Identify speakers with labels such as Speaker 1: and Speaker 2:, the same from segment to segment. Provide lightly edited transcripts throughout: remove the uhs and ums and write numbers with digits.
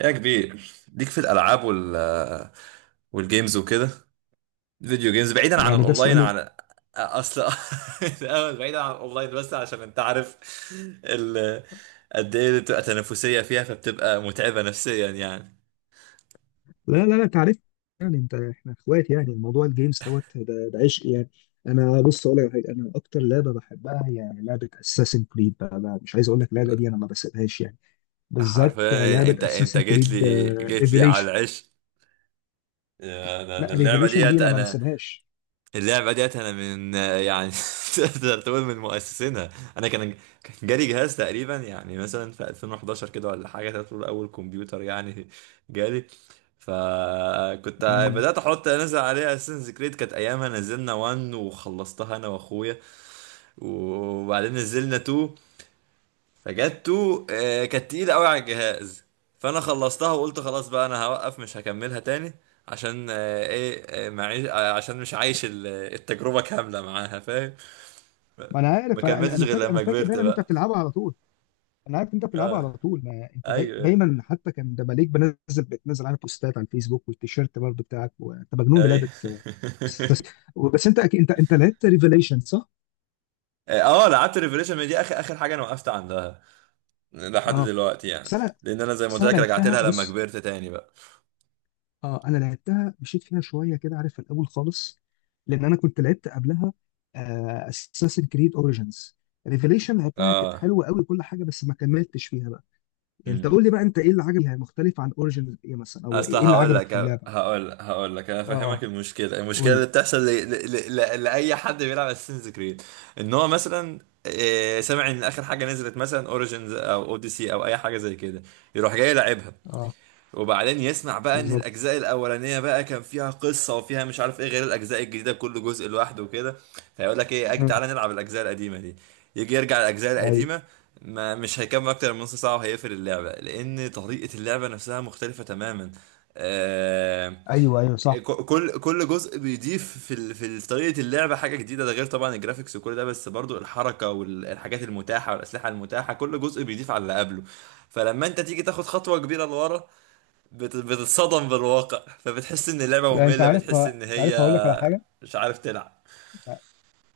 Speaker 1: يا كبير، ليك في الالعاب والجيمز وكده. فيديو جيمز، بعيدا عن
Speaker 2: يعني ده
Speaker 1: الاونلاين،
Speaker 2: سؤال إيه؟
Speaker 1: اصل الاول بعيدا عن الاونلاين، بس عشان انت عارف ال... قد ايه بتبقى تنافسيه فيها فبتبقى متعبه نفسيا، يعني
Speaker 2: لا لا لا تعرف. يعني انت احنا اخوات، يعني الموضوع الجيمز دوت ده عشق يعني. انا بص اقول لك على حاجه، انا اكتر لعبه بحبها هي لعبه اساسن كريد بقى مش عايز اقول لك، اللعبه دي انا ما بسيبهاش يعني. بالذات
Speaker 1: حرفيا.
Speaker 2: لعبه
Speaker 1: انت
Speaker 2: اساسن
Speaker 1: جيت
Speaker 2: كريد
Speaker 1: لي جيت لي على
Speaker 2: ريفيليشن.
Speaker 1: العش. انا
Speaker 2: لا،
Speaker 1: أنا اللعبه
Speaker 2: ريفيليشن دي
Speaker 1: ديت
Speaker 2: انا ما بسيبهاش.
Speaker 1: اللعبة ديت أنا من يعني، تقدر تقول من مؤسسينها. أنا كان كان جالي جهاز تقريبا، يعني مثلا في 2011 كده ولا حاجة، تقدر تقول أول كمبيوتر يعني. جالي فكنت
Speaker 2: مم.
Speaker 1: بدأت أحط أنزل عليها أساسنز كريد، كانت أيامها نزلنا 1 وخلصتها أنا وأخويا. وبعدين نزلنا 2، فجاتو كانت تقيلة قوي على الجهاز، فانا خلصتها وقلت خلاص بقى انا هوقف، مش هكملها تاني. عشان آه، ايه آه، معيش آه، عشان مش عايش التجربة كاملة معاها، فاهم؟
Speaker 2: ما انا
Speaker 1: ما
Speaker 2: عارف، انا
Speaker 1: كملتش
Speaker 2: انا
Speaker 1: غير
Speaker 2: فاكر،
Speaker 1: لما كبرت
Speaker 2: دايما ان انت
Speaker 1: بقى.
Speaker 2: بتلعبها على طول. انا عارف انت بتلعبها
Speaker 1: اه،
Speaker 2: على طول، ما انت داي...
Speaker 1: ايوه،
Speaker 2: دايما حتى كان ده مالك بتنزل على بوستات على الفيسبوك والتيشيرت برضه بتاعك، وانت مجنون بلعبه.
Speaker 1: ايوه.
Speaker 2: بس بس انت أكيد، انت لعبت ريفيليشن صح؟
Speaker 1: اه، لعبت ريفريشن، ما دي اخر اخر حاجة انا وقفت عندها لحد
Speaker 2: اه.
Speaker 1: دلوقتي يعني.
Speaker 2: بس انا
Speaker 1: لان انا زي ما
Speaker 2: بس
Speaker 1: قلت
Speaker 2: انا
Speaker 1: لك، رجعت
Speaker 2: لعبتها
Speaker 1: لها لما
Speaker 2: بص.
Speaker 1: كبرت تاني بقى.
Speaker 2: اه انا لعبتها، مشيت فيها شويه كده عارف، في الاول خالص، لان انا كنت لعبت قبلها اساسن كريد اوريجينز. ريفيليشن لعبتها كانت
Speaker 1: اه.
Speaker 2: حلوه قوي كل حاجه، بس ما كملتش فيها بقى. يعني انت قول لي بقى، انت ايه اللي عجبك فيها مختلف عن اوريجينز ايه مثلا، او
Speaker 1: اصل
Speaker 2: ايه اللي
Speaker 1: هقول
Speaker 2: عجبك في
Speaker 1: لك.
Speaker 2: اللعبه؟
Speaker 1: هقول لك انا فاهمك.
Speaker 2: اه
Speaker 1: المشكله،
Speaker 2: قول لي.
Speaker 1: اللي بتحصل لاي حد بيلعب اساسنز كريد، ان هو مثلا سامع ان اخر حاجه نزلت مثلا اوريجينز او اوديسي او اي حاجه زي كده، يروح جاي يلعبها.
Speaker 2: اه
Speaker 1: وبعدين يسمع بقى ان
Speaker 2: بالظبط.
Speaker 1: الاجزاء الاولانيه بقى كان فيها قصه وفيها مش عارف ايه غير الاجزاء الجديده، كل جزء لوحده وكده. فيقول لك ايه، اجي
Speaker 2: مم.
Speaker 1: تعالى نلعب الاجزاء القديمه دي. يجي يرجع الاجزاء
Speaker 2: ايوه،
Speaker 1: القديمه، ما مش هيكمل اكتر من نص ساعه وهيقفل اللعبه، لان طريقه اللعبه نفسها مختلفه تماما. آه
Speaker 2: ايوه، ايوه صح.
Speaker 1: كل جزء بيضيف في طريقه اللعبه حاجه جديده. ده غير طبعا الجرافيكس وكل ده، بس برضو الحركه والحاجات المتاحه والاسلحه المتاحه، كل جزء بيضيف على اللي قبله. فلما انت تيجي تاخد خطوه كبيره لورا، بتتصدم بالواقع، فبتحس ان اللعبة
Speaker 2: لا انت
Speaker 1: مملة،
Speaker 2: عارف،
Speaker 1: بتحس ان
Speaker 2: انت عارف هقول لك
Speaker 1: هي
Speaker 2: على حاجه.
Speaker 1: مش عارف تلعب.
Speaker 2: انت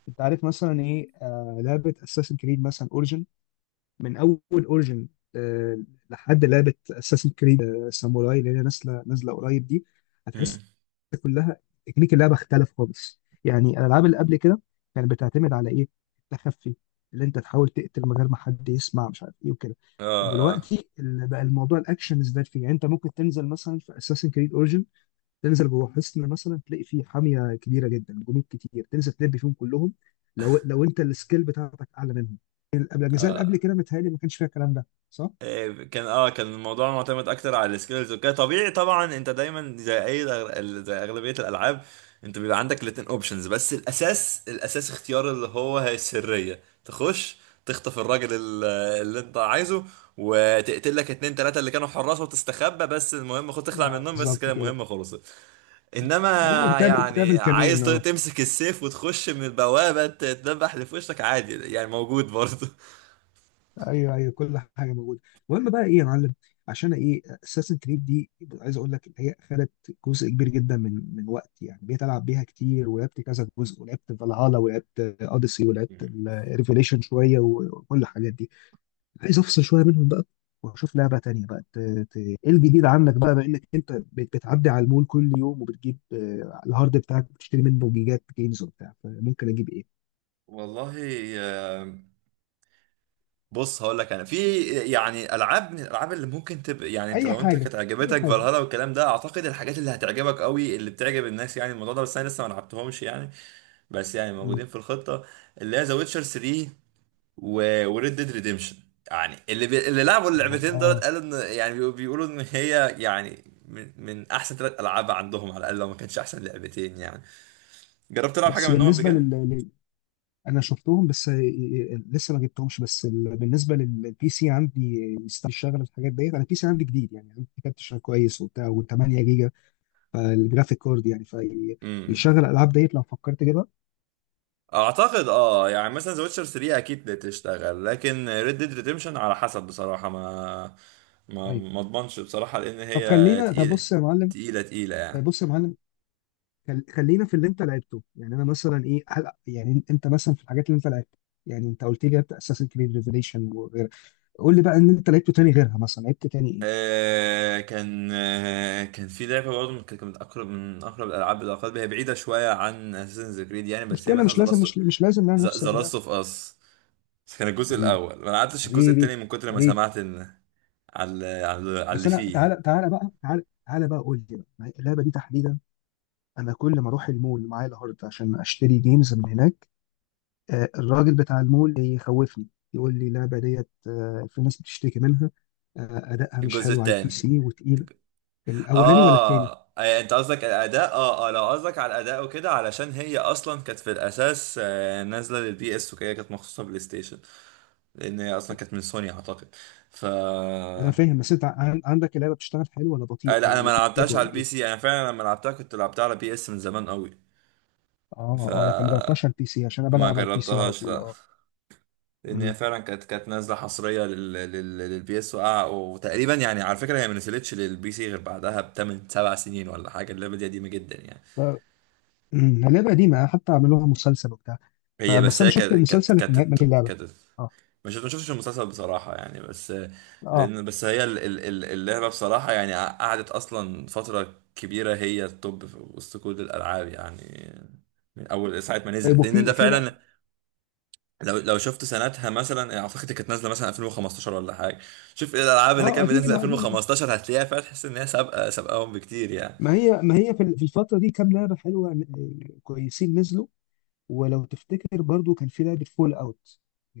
Speaker 2: أنت عارف مثلا ايه، آه، لعبه اساسن كريد مثلا اوريجن، من اول اوريجن لحد لعبه اساسن كريد ساموراي اللي هي نازله نازله قريب دي،
Speaker 1: مم.
Speaker 2: هتحس كلها تكنيك اللعبه اختلف خالص. يعني الالعاب اللي قبل كده كانت بتعتمد على ايه؟ التخفي، اللي انت تحاول تقتل من غير ما حد يسمع، مش عارف ايه وكده.
Speaker 1: اه اه.
Speaker 2: دلوقتي اللي بقى الموضوع الاكشن ازداد فيه. يعني انت ممكن تنزل مثلا في اساسن كريد اوريجن، تنزل جوه حصن مثلا تلاقي فيه حاميه كبيره جدا، جنود كتير، تنزل تلب فيهم كلهم، لو انت السكيل بتاعتك اعلى منهم. قبل الاجزاء اللي قبل كده متهيألي ما كانش فيها الكلام ده، صح؟
Speaker 1: كان الموضوع معتمد اكتر على السكيلز وكده، طبيعي طبعا، انت دايما زي اي زي اغلبيه الالعاب، انت بيبقى عندك الاتنين اوبشنز. بس الاساس، اختيار اللي هي السريه. تخش تخطف الراجل اللي انت عايزه، وتقتل لك اتنين تلاته اللي كانوا حراس، وتستخبى. بس المهم خد تخلع
Speaker 2: اه
Speaker 1: منهم، بس
Speaker 2: بالظبط
Speaker 1: كده
Speaker 2: كده.
Speaker 1: المهمه خلصت. انما
Speaker 2: ايوه تعمل
Speaker 1: يعني
Speaker 2: تعمل
Speaker 1: عايز
Speaker 2: كمين اه.
Speaker 1: تمسك السيف وتخش من البوابة، تدبح اللي في وشك عادي، يعني موجود برضه.
Speaker 2: ايوه، ايوه، كل حاجه موجوده. المهم بقى ايه يا معلم، عشان ايه اساسن كريد دي؟ عايز اقول لك إن هي خدت جزء كبير جدا من وقتي. يعني بقيت العب بيها كتير، ولعبت كذا جزء، ولعبت فالهالا، ولعبت اوديسي، ولعبت ريفيليشن شويه، وكل الحاجات دي. عايز افصل شويه منهم بقى، واشوف لعبه تانية بقى، ايه الجديد عندك بقى بما انك انت بتعدي على المول كل يوم، وبتجيب آه، الهارد بتاعك بتشتري منه جيجات جيمز وبتاع، فممكن اجيب ايه؟
Speaker 1: والله، آه، بص هقول لك. انا في يعني العاب، من الالعاب اللي ممكن تبقى، يعني انت
Speaker 2: اي
Speaker 1: لو انت
Speaker 2: حاجه،
Speaker 1: كانت
Speaker 2: اي
Speaker 1: عجبتك
Speaker 2: حاجه.
Speaker 1: فالهالا والكلام ده، اعتقد الحاجات اللي هتعجبك قوي اللي بتعجب الناس يعني الموضوع ده، بس انا لسه ما لعبتهمش يعني. بس يعني
Speaker 2: مم.
Speaker 1: موجودين في الخطة، اللي هي ذا ويتشر 3 وريد ديد ريديمشن. يعني اللي لعبوا
Speaker 2: اه
Speaker 1: اللعبتين دولت
Speaker 2: آه.
Speaker 1: قالوا ان يعني بيقولوا ان هي يعني من احسن ثلاث العاب عندهم على الاقل، لو ما كانش احسن لعبتين يعني. جربت تلعب حاجه
Speaker 2: بس
Speaker 1: منهم قبل
Speaker 2: بالنسبه
Speaker 1: كده؟
Speaker 2: انا شفتهم بس آه، آه، لسه ما جبتهمش. بس بالنسبه للبي سي عندي، آه، يستاهل يشتغل الحاجات ديت. انا البي سي عندي جديد يعني، عندي كارت شغال كويس وبتاع، و8 جيجا فالجرافيك كارد يعني.
Speaker 1: امم
Speaker 2: فيشغل الالعاب ديت لو فكرت اجيبها.
Speaker 1: اعتقد اه، يعني مثلا ذا ويتشر 3 اكيد تشتغل، لكن ريد ديد ريديمشن على حسب بصراحه. ما ما
Speaker 2: طيب.
Speaker 1: ما اضمنش بصراحه، لان
Speaker 2: طب
Speaker 1: هي
Speaker 2: خلينا، طب
Speaker 1: تقيله،
Speaker 2: بص يا معلم،
Speaker 1: تقيله تقيله
Speaker 2: طيب
Speaker 1: يعني.
Speaker 2: بص يا معلم، خلينا في اللي انت لعبته. يعني انا مثلا ايه، هل يعني انت مثلا في الحاجات اللي انت لعبتها، يعني انت قلت لي لعبت اساسن كريد ريفيليشن وغيرها، قول لي بقى ان انت لعبته تاني غيرها، مثلا لعبت تاني ايه؟
Speaker 1: كان في لعبة برضه كانت من أقرب الألعاب إلى قلبي، هي بعيدة شوية عن أساسنز كريد يعني،
Speaker 2: مش
Speaker 1: بس هي
Speaker 2: كده،
Speaker 1: مثلا
Speaker 2: مش لازم، مش لازم نعمل نفس
Speaker 1: ذا
Speaker 2: اللي ده.
Speaker 1: لاست أوف أس. بس كان الجزء
Speaker 2: حبيبي،
Speaker 1: الأول، ما لعبتش الجزء
Speaker 2: حبيبي،
Speaker 1: التاني من كتر ما
Speaker 2: حبيبي،
Speaker 1: سمعت إن على
Speaker 2: بس
Speaker 1: اللي
Speaker 2: انا،
Speaker 1: فيه يعني.
Speaker 2: تعالى تعالى بقى، تعالى تعالى بقى قول لي بقى، اللعبه دي تحديدا انا كل ما اروح المول معايا الهارد عشان اشتري جيمز من هناك، آه، الراجل بتاع المول يخوفني، يقول لي اللعبة ديت آه، في ناس بتشتكي منها، آه، أدائها مش
Speaker 1: الجزء
Speaker 2: حلو على البي
Speaker 1: التاني.
Speaker 2: سي وتقيلة. الأولاني ولا التاني؟
Speaker 1: أنت قصدك الأداء؟ آه آه، لو قصدك على الأداء وكده، علشان هي أصلا كانت في الأساس نازلة للبي إس وكده، كانت مخصوصة بلاي ستيشن، لأن هي أصلا كانت من سوني أعتقد. ف
Speaker 2: أنا فاهم، بس أنت عندك اللعبة بتشتغل حلو ولا بطيئة،
Speaker 1: لا، انا ما
Speaker 2: ولا فيك
Speaker 1: لعبتهاش على
Speaker 2: ولا
Speaker 1: البي
Speaker 2: إيه؟
Speaker 1: سي. انا فعلا لما لعبتها كنت لعبتها على بي اس من زمان قوي. ف
Speaker 2: آه آه، لكن ما جربتهاش على البي سي عشان أنا
Speaker 1: ما
Speaker 2: بلعب على البي سي على
Speaker 1: جربتهاش
Speaker 2: طول،
Speaker 1: لا.
Speaker 2: آه.
Speaker 1: لان هي
Speaker 2: مم.
Speaker 1: فعلا كانت نازله حصريه للبي اس وقع. وتقريبا يعني، على فكره، هي ما نزلتش للبي سي غير بعدها بتمن سبع سنين ولا حاجه، اللعبه دي قديمه جدا يعني.
Speaker 2: ف- مم، لعبة قديمة، حتى عملوها مسلسل وبتاع،
Speaker 1: هي
Speaker 2: فبس
Speaker 1: بس
Speaker 2: أنا
Speaker 1: هي
Speaker 2: شفت
Speaker 1: كانت كانت
Speaker 2: المسلسل لكن ما،
Speaker 1: كانت
Speaker 2: في اللعبة
Speaker 1: كانت
Speaker 2: آه
Speaker 1: مش، ما شفتش المسلسل بصراحة يعني. بس
Speaker 2: آه.
Speaker 1: لأن بس هي اللعبة بصراحة يعني قعدت أصلا فترة كبيرة هي التوب في وسط كل الألعاب يعني، من أول ساعة ما
Speaker 2: طيب،
Speaker 1: نزلت. لأن أنت
Speaker 2: وفي
Speaker 1: فعلا
Speaker 2: لعبة،
Speaker 1: لو شفت سنتها، مثلا أعتقد كانت نازلة مثلا 2015 ولا حاجة. شوف إيه الألعاب اللي
Speaker 2: آه،
Speaker 1: كانت بتنزل
Speaker 2: قديمة، قديمة، آه.
Speaker 1: 2015، هتلاقيها فعلا تحس إن هي سابقة سابقاهم بكتير يعني.
Speaker 2: ما هي، في الفترة دي كام لعبة حلوة، آه، كويسين نزلوا. ولو تفتكر برضو كان في لعبة فول اوت،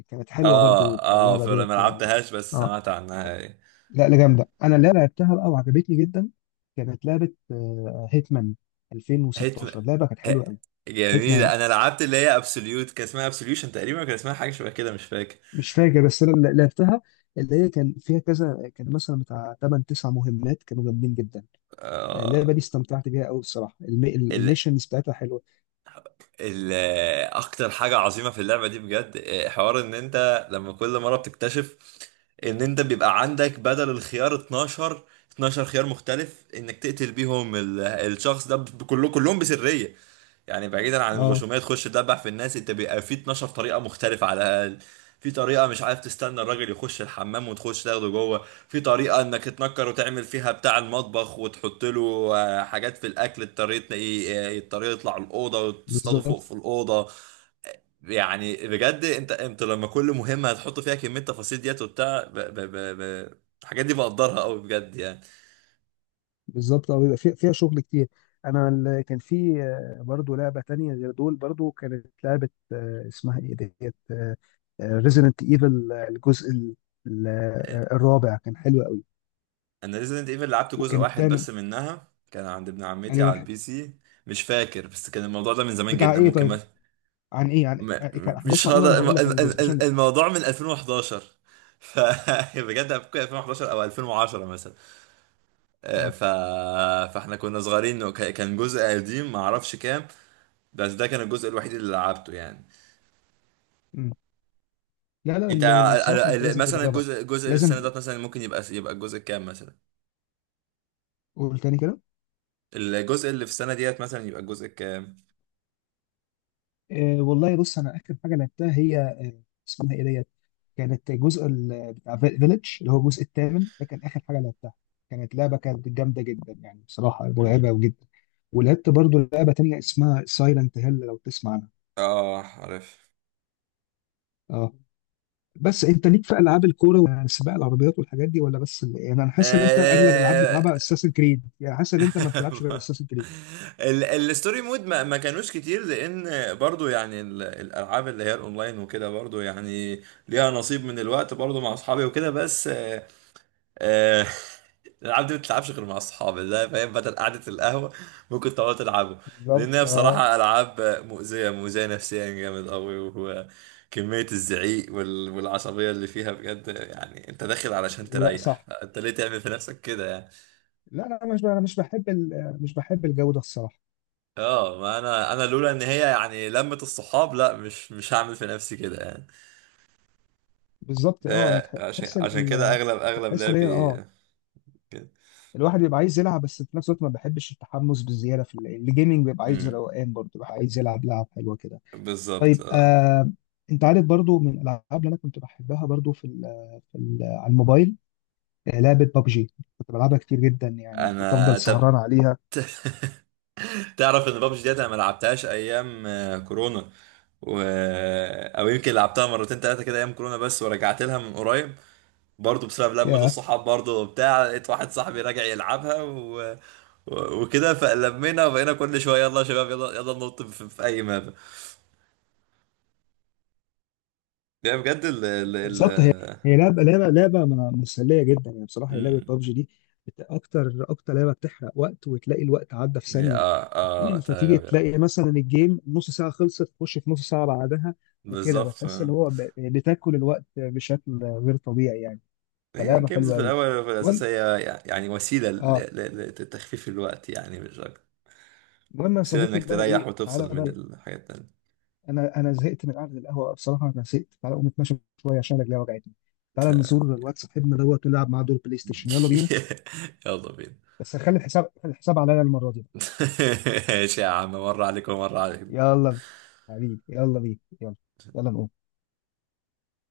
Speaker 2: كانت حلوة
Speaker 1: آه
Speaker 2: برضو
Speaker 1: آه،
Speaker 2: اللعبة
Speaker 1: فما
Speaker 2: ديت يعني.
Speaker 1: لعبتهاش بس
Speaker 2: اه.
Speaker 1: سمعت عنها يعني.
Speaker 2: لا لا، جامدة، انا اللي لعبتها بقى وعجبتني جدا. كانت لعبة هيتمان
Speaker 1: هيتمان.
Speaker 2: 2016، لعبة كانت
Speaker 1: ه-
Speaker 2: حلوة قوي. هيتمان
Speaker 1: جميلة. انا لعبت اللي هي ابسوليوت، كان اسمها ابسوليوشن تقريبا، كان اسمها حاجة شبه كده، مش فاكر.
Speaker 2: مش فاكر، بس انا اللي لعبتها اللي هي كان فيها كذا، كان مثلا بتاع 8 9 مهمات كانوا جامدين جدا. آه، اللعبة
Speaker 1: آه...
Speaker 2: دي استمتعت بيها قوي الصراحة،
Speaker 1: ال...
Speaker 2: الميشنز بتاعتها حلوة.
Speaker 1: ال... اكتر حاجة عظيمة في اللعبة دي بجد حوار ان انت لما كل مرة بتكتشف ان انت بيبقى عندك بدل الخيار 12 خيار مختلف انك تقتل بيهم الشخص ده، كلهم بسرية. يعني بعيدا عن
Speaker 2: اه
Speaker 1: الغشوميه تخش تدبح في الناس، انت بيبقى في 12 طريقه مختلفه على الاقل. في طريقه مش عارف، تستنى الراجل يخش الحمام وتخش تاخده جوه. في طريقه انك تنكر وتعمل فيها بتاع المطبخ وتحط له حاجات في الاكل. الطريقه يطلع الاوضه وتصطاده فوق في
Speaker 2: بالظبط.
Speaker 1: الاوضه. يعني بجد انت لما كل مهمه هتحط فيها كميه تفاصيل ديت وبتاع ب... الحاجات دي بقدرها قوي بجد يعني.
Speaker 2: بالظبط اه، بيبقى فيها شغل كتير. انا كان في آه، برضو لعبه تانية غير دول، برضو كانت لعبه آه، اسمها ايه ديت، ريزيدنت ايفل الجزء آه، الرابع كان حلو قوي.
Speaker 1: انا ريزيدنت ايفل لعبت جزء
Speaker 2: وكان
Speaker 1: واحد
Speaker 2: الثامن.
Speaker 1: بس منها، كان عند ابن عمتي
Speaker 2: انهي
Speaker 1: على
Speaker 2: واحد؟
Speaker 1: البي سي، مش فاكر. بس كان الموضوع ده من زمان
Speaker 2: بتاع
Speaker 1: جدا،
Speaker 2: ايه
Speaker 1: ممكن
Speaker 2: طيب، عن ايه، عن
Speaker 1: ما-
Speaker 2: آه، إيه كان
Speaker 1: مش
Speaker 2: احداثه عن ايه، وانا
Speaker 1: هقدر
Speaker 2: هقول لك عن الجزء عشان.
Speaker 1: الموضوع من 2011. ف بجد ممكن 2011 او 2010 مثلا. آه،
Speaker 2: اه.
Speaker 1: ف فاحنا كنا صغيرين، كان جزء قديم ما اعرفش كام، بس ده كان الجزء الوحيد اللي لعبته يعني.
Speaker 2: مم. لا لا
Speaker 1: انت
Speaker 2: لا لا، بصراحه انت لازم
Speaker 1: مثلا
Speaker 2: تجربها.
Speaker 1: الجزء اللي في السنه
Speaker 2: لازم.
Speaker 1: ديت مثلا ممكن يبقى الجزء كام مثلا؟
Speaker 2: قول تاني كده.
Speaker 1: الجزء اللي في السنه ديت مثلا يبقى الجزء كام؟
Speaker 2: آه، والله بص انا اخر حاجه لعبتها هي آه، اسمها ايه ديت، كانت الجزء بتاع فيليج اللي هو الجزء الثامن، ده كان اخر حاجه لعبتها. كانت لعبه كانت جامده جدا يعني، بصراحه مرعبه جدا. ولعبت برضو لعبه تانية اسمها سايلنت هيل، لو تسمع عنها.
Speaker 1: اه عارف.
Speaker 2: اه. بس انت ليك في العاب الكوره وسباق العربيات والحاجات دي، ولا بس يعني انا حاسس ان انت اغلب الالعاب
Speaker 1: آه،
Speaker 2: بتلعبها اساسن كريد، يعني حاسس ان انت ما بتلعبش غير اساسن كريد.
Speaker 1: الستوري مود ما كانوش كتير، لان برضو يعني الالعاب اللي هي الاونلاين وكده برضو يعني ليها نصيب من الوقت برضو مع اصحابي وكده. بس آه، الألعاب دي ما بتلعبش غير مع أصحاب، لا فاهم، بدل قعدة القهوة ممكن تقعدوا تلعبوا.
Speaker 2: بالظبط
Speaker 1: لأن هي
Speaker 2: اه.
Speaker 1: بصراحة ألعاب مؤذية، مؤذية نفسيا جامد أوي، وكمية الزعيق والعصبية اللي فيها بجد. يعني أنت داخل علشان
Speaker 2: لا
Speaker 1: تريح،
Speaker 2: صح،
Speaker 1: أنت ليه تعمل في نفسك كده يعني؟
Speaker 2: لا لا انا مش ب- انا مش بحب مش بحب الجو ده الصراحه.
Speaker 1: اه. ما أنا لولا إن هي يعني لمة الصحاب، لا، مش هعمل في نفسي كده يعني.
Speaker 2: بالظبط اه،
Speaker 1: فهي عشان
Speaker 2: هتحس
Speaker 1: كده أغلب
Speaker 2: هتحس ان هي،
Speaker 1: لعبي
Speaker 2: اه،
Speaker 1: كده.
Speaker 2: الواحد بيبقى عايز يلعب، بس في نفس الوقت ما بحبش التحمس بالزياده في الجيمنج. بيبقى عايز
Speaker 1: امم
Speaker 2: روقان برضه، بيبقى عايز يلعب لعب حلوه كده.
Speaker 1: بالظبط
Speaker 2: طيب
Speaker 1: اه.
Speaker 2: آه. انت عارف برضه من الالعاب اللي انا كنت بحبها برضه في ال، على الموبايل، آه، لعبه بابجي. كنت بلعبها كتير جدا يعني، كنت
Speaker 1: انا
Speaker 2: افضل سهران
Speaker 1: طب
Speaker 2: عليها.
Speaker 1: تعرف ان بابجي ديت انا ما لعبتهاش ايام كورونا و... آه، او يمكن لعبتها مرتين ثلاثه كده ايام كورونا. بس ورجعت لها من قريب، برضه بسبب لمة
Speaker 2: يا،
Speaker 1: الصحاب برضه وبتاع. لقيت واحد صاحبي راجع يلعبها وكده فلمينا وبقينا كل شويه، يلا يا شباب، يلا يلا ننط في اي ماب. يعني بجد ال ال ال
Speaker 2: بالظبط هي، هي لعبه، مسليه جدا يعني، بصراحه هي لعبه
Speaker 1: مم.
Speaker 2: بابجي دي، اكتر، اكتر لعبه بتحرق وقت، وتلاقي الوقت عدى في
Speaker 1: هي
Speaker 2: ثانيه.
Speaker 1: اه اه
Speaker 2: فتيجي
Speaker 1: تمام آه.
Speaker 2: تلاقي مثلا الجيم نص ساعة خلصت، تخش في نص ساعة بعدها. وكده
Speaker 1: بالظبط
Speaker 2: بتحس ان
Speaker 1: آه.
Speaker 2: هو بتاكل الوقت بشكل غير طبيعي يعني.
Speaker 1: هي
Speaker 2: فلعبة
Speaker 1: الجيمز
Speaker 2: حلوة
Speaker 1: في
Speaker 2: قوي.
Speaker 1: الاول وفي الاساس
Speaker 2: المهم،
Speaker 1: هي يعني وسيله
Speaker 2: اه،
Speaker 1: لتخفيف الوقت يعني، مش اكتر،
Speaker 2: المهم يا
Speaker 1: وسيلة
Speaker 2: صديقي
Speaker 1: انك
Speaker 2: بقى
Speaker 1: تريح
Speaker 2: ايه، تعالى
Speaker 1: وتفصل
Speaker 2: بقى
Speaker 1: من
Speaker 2: إيه،
Speaker 1: الحاجات
Speaker 2: انا زهقت من قعدة القهوة بصراحة، انا زهقت. تعالى اقوم اتمشى شوية عشان رجلي وجعتني. تعالى
Speaker 1: التانية.
Speaker 2: نزور الواد صاحبنا دوت، ونلعب معاه دور بلاي ستيشن، يلا بينا.
Speaker 1: يلا بينا.
Speaker 2: بس هخلي الحساب، خلي الحساب عليا المرة دي.
Speaker 1: ماشي يا عم، مرة عليك ومرة عليك.
Speaker 2: يلا بينا. حبيبي يلا بينا، يلا، يلا نقوم.